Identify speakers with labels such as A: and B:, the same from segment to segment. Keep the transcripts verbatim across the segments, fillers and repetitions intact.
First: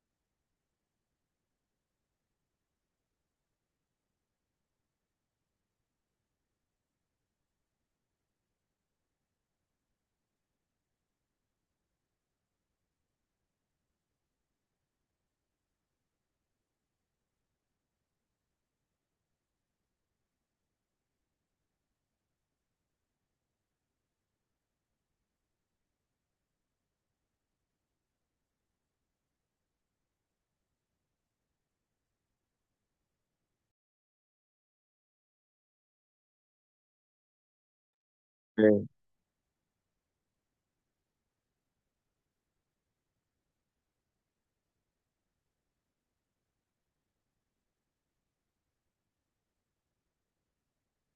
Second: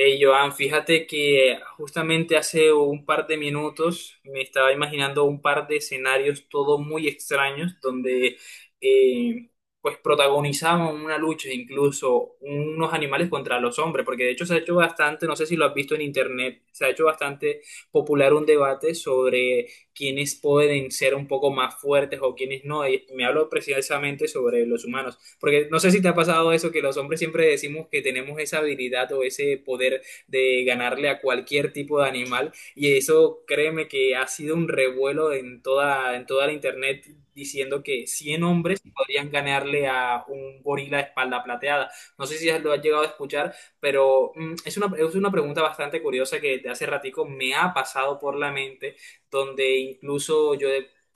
A: Hey, Joan, fíjate que justamente hace un par de minutos me estaba imaginando un par de escenarios todos muy extraños donde eh, pues protagonizaban una lucha incluso unos animales contra los hombres, porque de hecho se ha hecho bastante, no sé si lo has visto en internet, se ha hecho bastante popular un debate sobre quiénes pueden ser un poco más fuertes o quiénes no, y me hablo precisamente sobre los humanos. Porque no sé si te ha pasado eso, que los hombres siempre decimos que tenemos esa habilidad o ese poder de ganarle a cualquier tipo de animal. Y eso, créeme que ha sido un revuelo en toda, en toda la internet diciendo que cien hombres
B: Eh,
A: podrían ganarle a un gorila de espalda plateada. No sé si lo has llegado a escuchar, pero mm, es una, es una pregunta bastante curiosa que de hace ratico me ha pasado por la mente, donde incluso yo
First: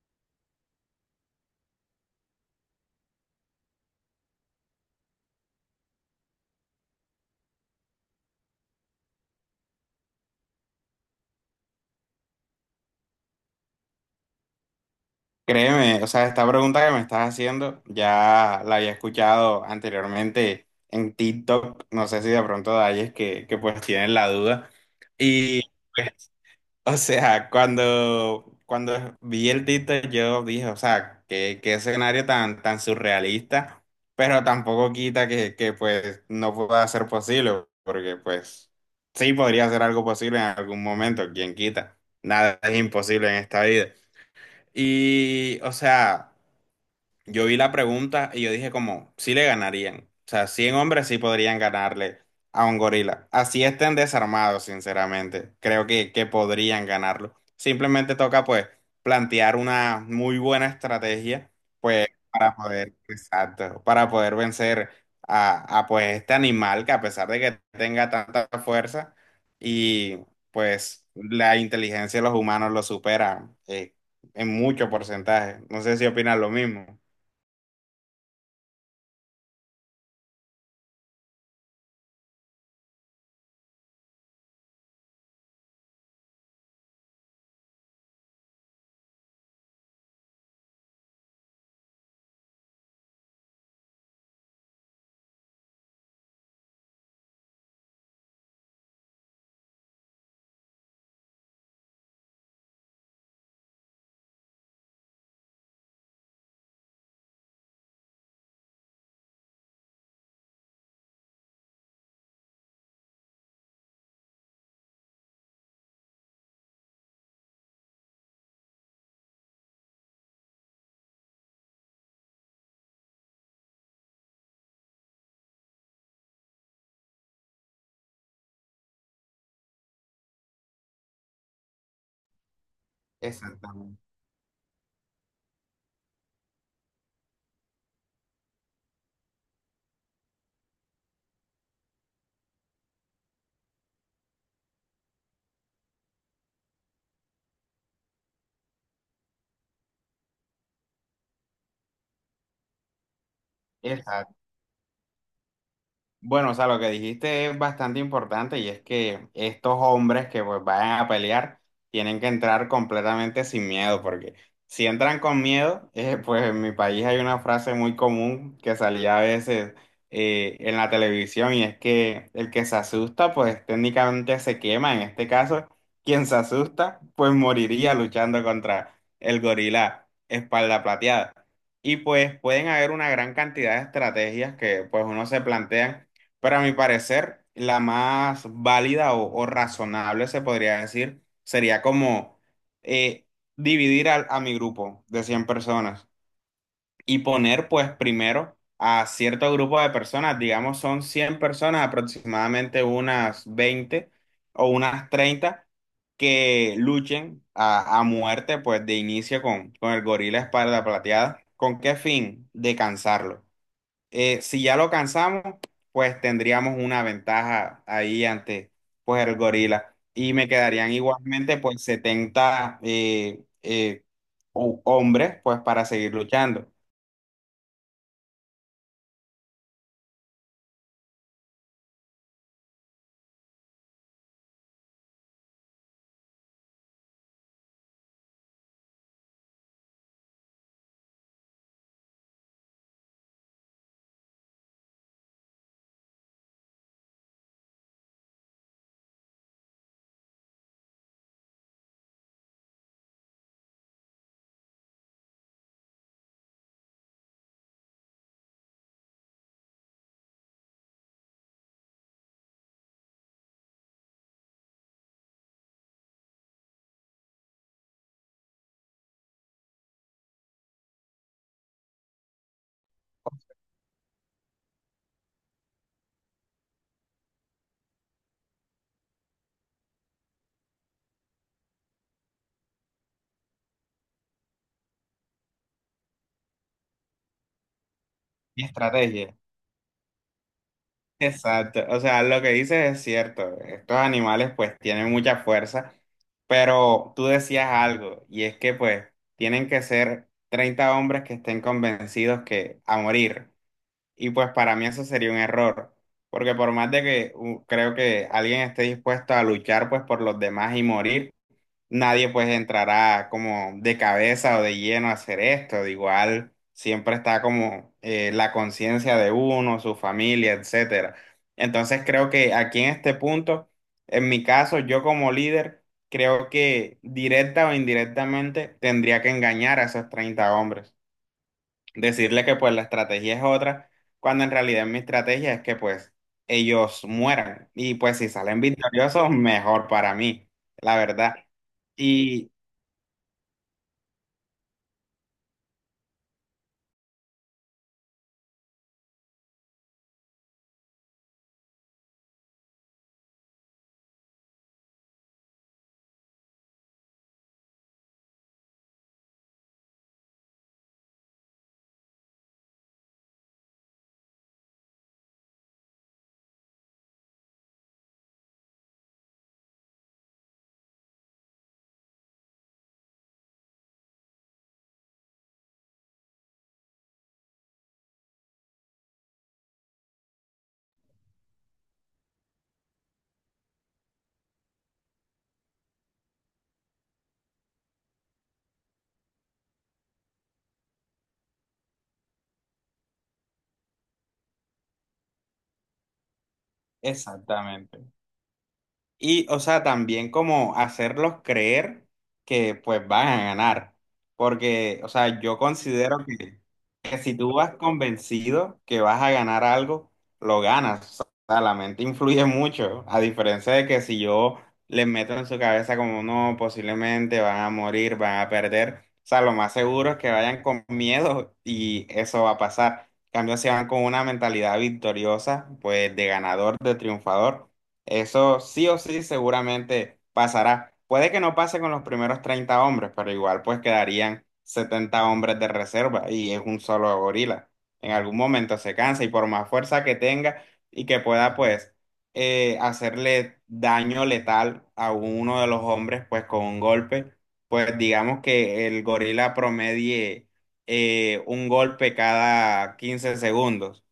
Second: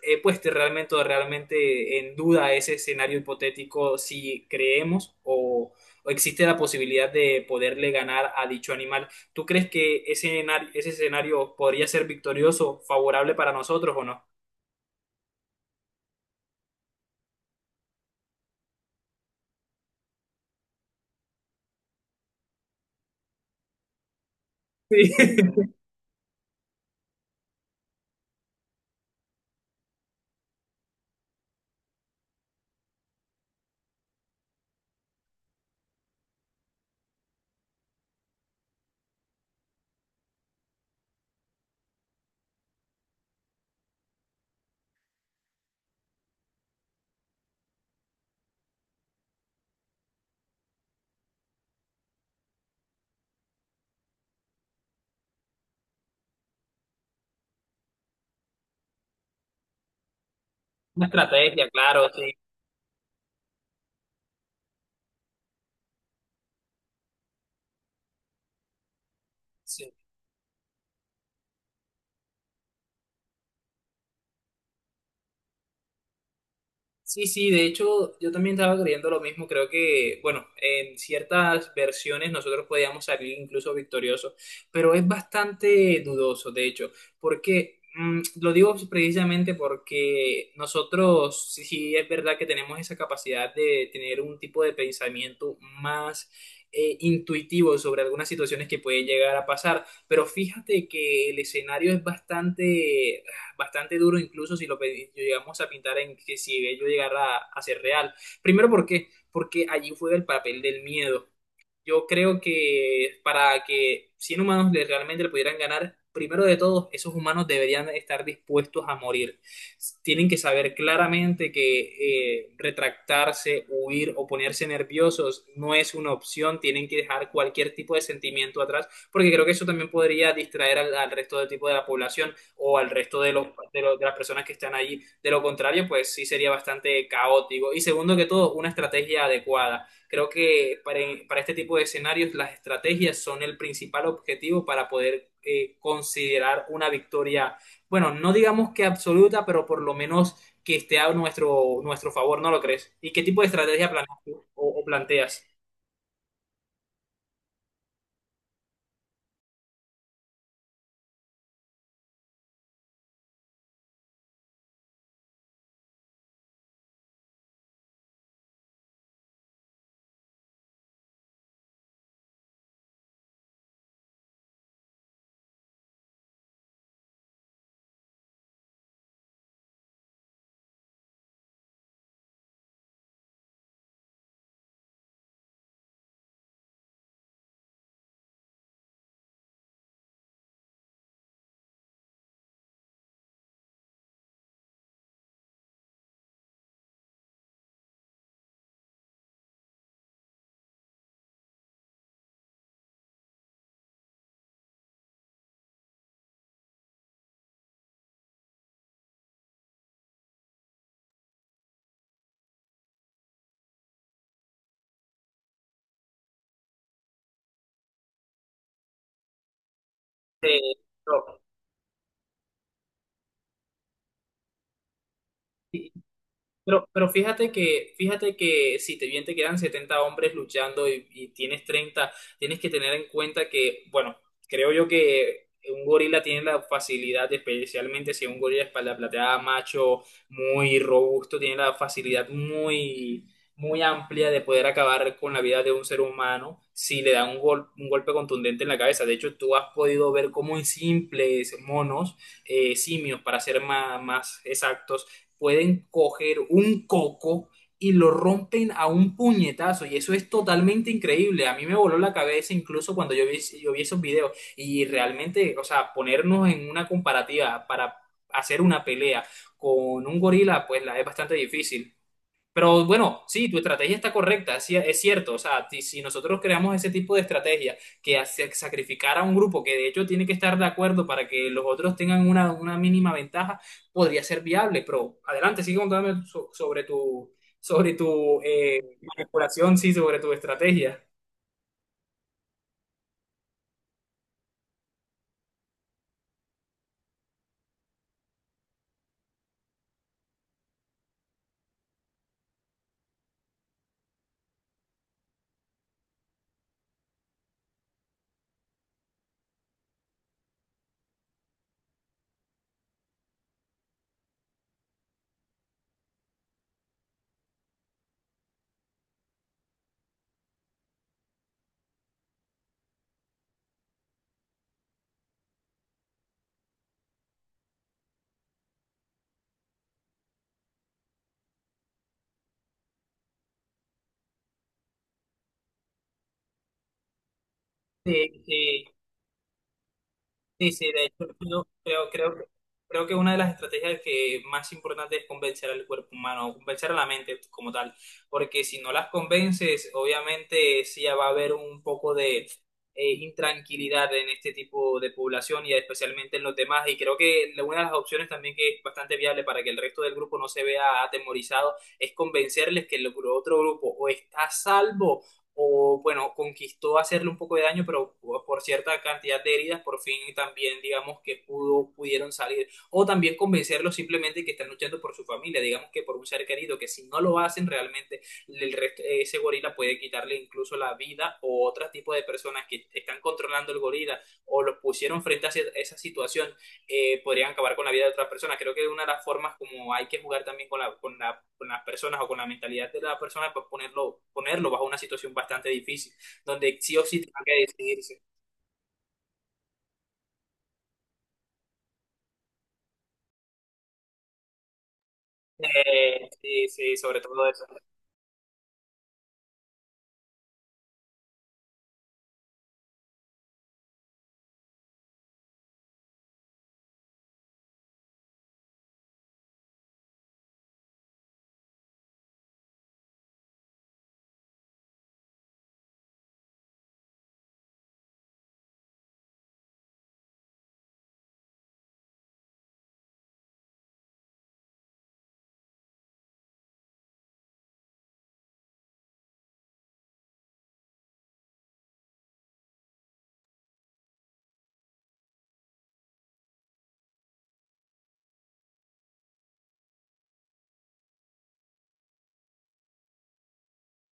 A: he puesto realmente, realmente en duda ese escenario hipotético si creemos o, o existe la posibilidad de poderle ganar a dicho animal. ¿Tú crees que ese, enar- ese escenario podría ser victorioso, favorable para nosotros o no?
B: Créeme, o sea, esta pregunta que me estás haciendo ya la había escuchado anteriormente en TikTok, no sé si de pronto de ahí es que, que pues tienen la duda.
A: Sí.
B: Y pues, o sea, cuando, cuando vi el TikTok yo dije, o sea, qué, qué escenario tan, tan surrealista, pero tampoco quita que, que pues no pueda ser posible, porque pues sí podría ser algo posible en algún momento, quién quita, nada es imposible en esta vida. Y, o sea, yo vi la pregunta y yo dije como, sí le ganarían. O sea, cien hombres sí podrían ganarle a un gorila. Así estén desarmados, sinceramente. Creo que, que podrían ganarlo. Simplemente toca pues plantear una muy buena
A: Una
B: estrategia
A: estrategia,
B: pues
A: claro,
B: para poder, exacto, para poder vencer a, a pues este animal que a pesar de que tenga tanta fuerza
A: sí.
B: y pues la inteligencia de los humanos lo supera eh, en mucho porcentaje. No sé si opinan lo mismo.
A: Sí, sí, de hecho yo también estaba creyendo lo mismo, creo que, bueno, en ciertas versiones nosotros podíamos salir incluso victoriosos, pero es bastante dudoso, de hecho, porque mm, lo digo precisamente porque nosotros, sí, sí, es verdad que tenemos esa capacidad de tener un tipo de pensamiento más eh, intuitivo sobre algunas situaciones que pueden llegar a pasar, pero fíjate que el escenario es bastante bastante duro, incluso si lo pe- llegamos a pintar en que si ello llegara a, a ser real. Primero, ¿por qué? Porque allí juega el papel del miedo. Yo creo que para que cien humanos le- realmente le pudieran ganar, primero de todo, esos humanos deberían estar dispuestos a morir. S- Tienen que saber claramente que eh, retractarse, huir o ponerse nerviosos no es una opción. Tienen que dejar cualquier tipo de sentimiento atrás, porque creo que eso también podría distraer al, al resto del tipo de la población o al resto de, los, de,
B: Exactamente.
A: los- de las personas que están allí. De lo contrario, pues sí sería bastante caótico. Y segundo que todo, una estrategia adecuada. Creo que para, para este tipo de escenarios las estrategias son el principal objetivo para poder eh, considerar una victoria, bueno, no digamos que absoluta, pero por lo menos que esté a nuestro, nuestro favor, ¿no lo crees? ¿Y qué tipo de estrategia planeas
B: Exacto.
A: tú o, o planteas?
B: Bueno, o sea, lo que dijiste es bastante importante y es que estos hombres que pues vayan a pelear tienen que entrar completamente sin miedo, porque si entran con miedo, eh, pues en mi país hay una frase muy común que salía a veces eh, en la televisión y es que el que se asusta pues técnicamente se quema, en este caso, quien se asusta pues moriría luchando contra el gorila espalda plateada. Y pues pueden haber una gran cantidad de estrategias que pues uno se plantea pero a mi parecer, la más válida o, o razonable, se podría decir, sería como eh, dividir al- a, mi grupo de cien personas y poner pues primero a cierto grupo de personas, digamos son cien personas, aproximadamente unas veinte o unas treinta que luchen a, a muerte pues de inicio con, con el gorila espalda plateada. ¿Con qué fin? De cansarlo. Eh, si ya lo cansamos, pues tendríamos una ventaja ahí ante pues el gorila. Y me
A: Eh,
B: quedarían igualmente pues setenta eh, eh, ho- hombres pues para seguir luchando.
A: Pero, pero fíjate que, fíjate que si te bien te quedan setenta hombres luchando y, y tienes treinta, tienes que tener en cuenta que, bueno, creo yo que un gorila tiene la facilidad, especialmente si es un gorila espalda plateada, macho, muy robusto, tiene la facilidad muy, muy amplia de poder acabar con la vida de un ser humano si le da un, gol- un golpe contundente en la cabeza. De hecho, tú has podido ver cómo en simples monos, eh, simios, para ser más, más exactos, pueden coger un coco y lo rompen a un puñetazo. Y eso es totalmente increíble. A mí me voló la cabeza incluso cuando yo vi, yo vi esos videos. Y realmente, o sea, ponernos en una comparativa para hacer una pelea con un gorila, pues la es bastante difícil. Pero bueno, sí, tu estrategia está correcta, sí, es cierto. O sea, ti- si nosotros creamos ese tipo de estrategia que hace sacrificar a un grupo que de hecho tiene que estar de acuerdo para que los otros tengan una, una mínima ventaja, podría ser viable. Pero adelante, sigue contándome so- sobre tu, sobre tu
B: Mi
A: eh,
B: estrategia.
A: manipulación, sí, sobre tu estrategia.
B: Exacto. O sea, lo que dices es cierto. Estos animales pues tienen mucha fuerza, pero tú decías algo y es que pues tienen que ser treinta hombres que estén convencidos que a morir. Y pues para mí eso sería un error, porque por más de que uh, creo que alguien esté dispuesto a luchar pues por los demás y morir, nadie pues entrará como de cabeza o de lleno a hacer esto. De igual siempre está como eh, la conciencia de uno, su familia, etcétera. Entonces creo que aquí en este punto, en mi caso, yo como líder, creo que directa o indirectamente tendría que engañar a esos treinta hombres decirle que pues la estrategia es otra, cuando en realidad mi estrategia es que pues ellos mueran y pues si
A: Sí,
B: salen
A: sí.
B: victoriosos, mejor para mí,
A: Sí, sí,
B: la
A: de hecho,
B: verdad.
A: yo creo, creo, que-
B: Y
A: creo que una de las estrategias que más importante es convencer al cuerpo humano, o convencer a la mente como tal, porque si no las convences, obviamente sí ya va a haber un poco de eh, intranquilidad en este tipo de población y especialmente en los demás, y creo que la- una de las opciones también que es bastante viable para que el resto del grupo no se vea atemorizado es convencerles que el gru- otro grupo o está a salvo o bueno, conquistó hacerle un poco de daño, pero por cierta cantidad de heridas, por fin también digamos que pudo, pudieron salir, o también convencerlos simplemente que están luchando por su familia, digamos que por un ser querido, que si no lo hacen realmente, el rest- ese gorila puede quitarle incluso la vida o otro tipo de personas que están controlando el gorila o los pusieron frente a ese- esa situación. Eh, podrían acabar con la vida de otras personas. Creo que una de las formas como hay que jugar también con, la, con, la, con las personas o con la mentalidad de la persona es pues, ponerlo, ponerlo bajo una situación bastante difícil, donde sí o sí tenga que
B: exactamente.
A: decidirse.
B: Y, o sea, también como hacerlos creer que pues van a ganar. Porque, o sea, yo considero
A: Eh,
B: que,
A: sí, sí,
B: que
A: sobre
B: si
A: todo
B: tú
A: eso.
B: vas convencido que vas a ganar algo, lo ganas. O sea, la mente influye mucho. A diferencia de que si yo les meto en su cabeza como no, posiblemente van a morir, van a perder. O sea, lo más seguro es que vayan con miedo y eso va a pasar. En cambio, si van con una mentalidad victoriosa, pues de ganador, de triunfador eso sí o sí seguramente pasará. Puede que no pase con los primeros treinta hombres, pero igual pues quedarían setenta hombres de reserva y es un solo gorila. En algún momento se cansa y por más fuerza que tenga y que pueda pues eh, hacerle daño letal a uno de los hombres pues con un golpe, pues digamos que el gorila promedie eh, un golpe cada quince segundos.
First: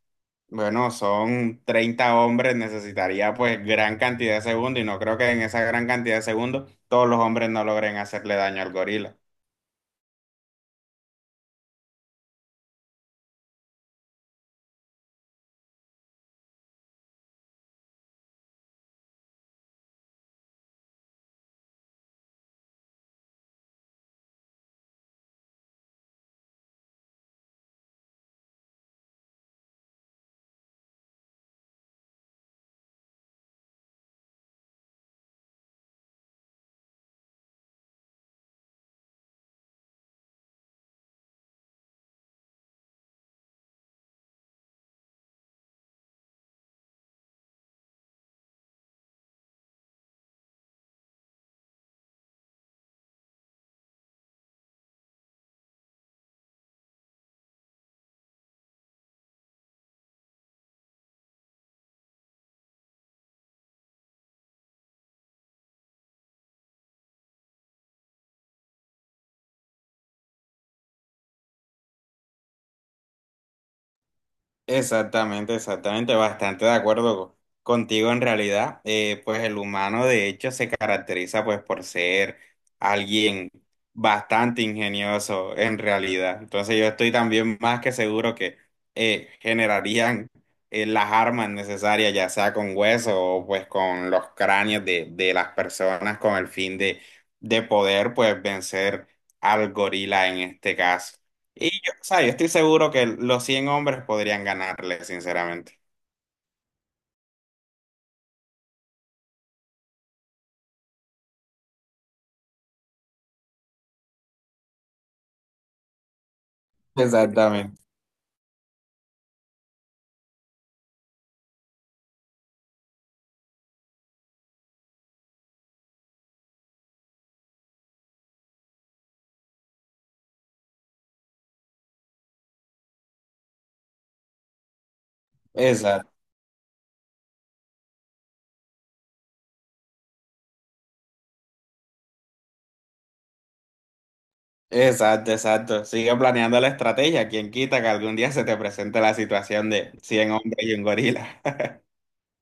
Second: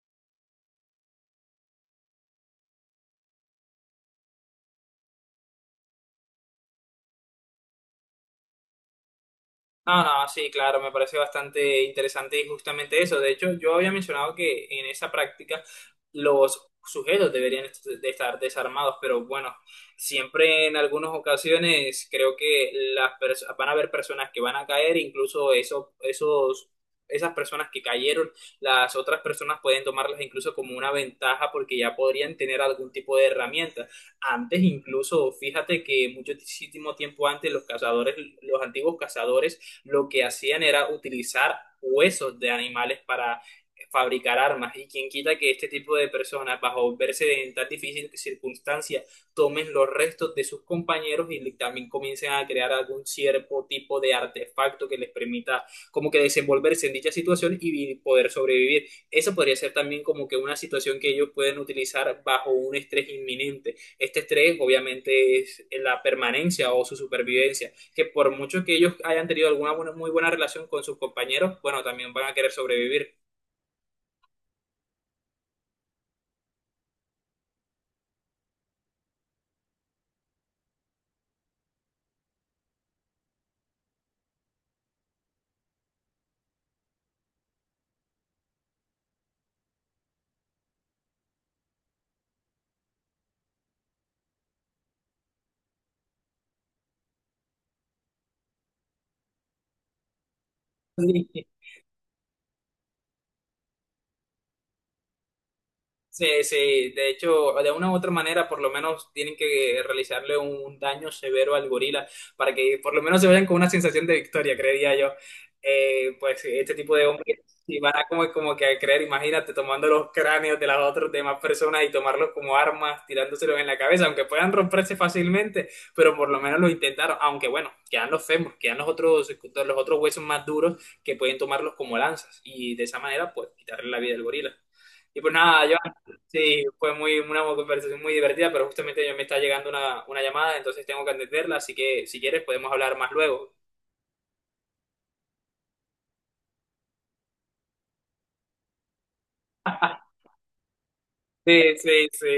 B: Bueno, son treinta hombres, necesitaría pues gran cantidad de segundos y no creo que en esa gran cantidad de segundos todos los hombres no logren hacerle daño al gorila.
A: No, no, sí, claro, me parece bastante interesante y justamente eso. De hecho, yo había mencionado que en esa práctica los sujetos deberían est- de estar desarmados, pero bueno, siempre en algunas ocasiones creo que las pers- van a haber personas que van a caer, incluso eso, esos, esas personas que cayeron, las otras personas pueden tomarlas incluso como una ventaja porque ya podrían tener algún tipo de herramienta. Antes incluso, fíjate que muchísimo tiempo antes los cazadores, los antiguos cazadores lo que hacían era utilizar huesos de animales para fabricar armas y quien quita que este tipo de personas, bajo verse en tan difícil circunstancia, tomen los restos de sus compañeros y también comiencen a crear algún cierto tipo de artefacto que les permita como que desenvolverse en dicha situación y vi- poder sobrevivir. Eso podría ser también como que una situación que ellos pueden utilizar bajo un estrés inminente. Este estrés obviamente es la permanencia o su supervivencia, que por mucho que ellos hayan tenido alguna buena- muy buena relación con sus compañeros, bueno, también van a querer sobrevivir.
B: Exactamente, exactamente, bastante de acuerdo co- contigo en realidad. Eh, pues el humano de hecho se caracteriza pues por ser alguien bastante ingenioso en realidad. Entonces yo estoy también más que seguro que eh, generarían eh, las armas necesarias, ya sea con hueso o pues con los cráneos de, de las personas con el fin de, de poder pues vencer al gorila en este caso.
A: Sí.
B: O sea, yo estoy seguro que los cien hombres podrían ganarle, sinceramente.
A: Sí, sí, de hecho, de una u otra manera, por lo menos tienen que realizarle un daño severo al gorila para que por lo menos se vayan con una sensación de victoria, creería yo. Eh, pues este tipo de hombres, y
B: Exactamente.
A: van a como, como que a creer, imagínate, tomando los cráneos de las otras demás personas y tomarlos como armas, tirándoselos en la cabeza, aunque puedan romperse fácilmente, pero por lo menos lo intentaron, aunque bueno, quedan los fémures, quedan los otros, los otros huesos más duros que pueden tomarlos como lanzas y de esa manera, pues quitarle la vida al gorila. Y pues nada, yo.
B: Exacto.
A: Sí, fue muy, una conversación muy divertida, pero justamente yo me está llegando una, una llamada, entonces tengo que atenderla, así que si quieres podemos hablar más luego.
B: Exacto, exacto. Sigue planeando la estrategia. Quien quita que algún día se te presente la situación de cien hombres y un gorila.
A: Sí, sí, sí.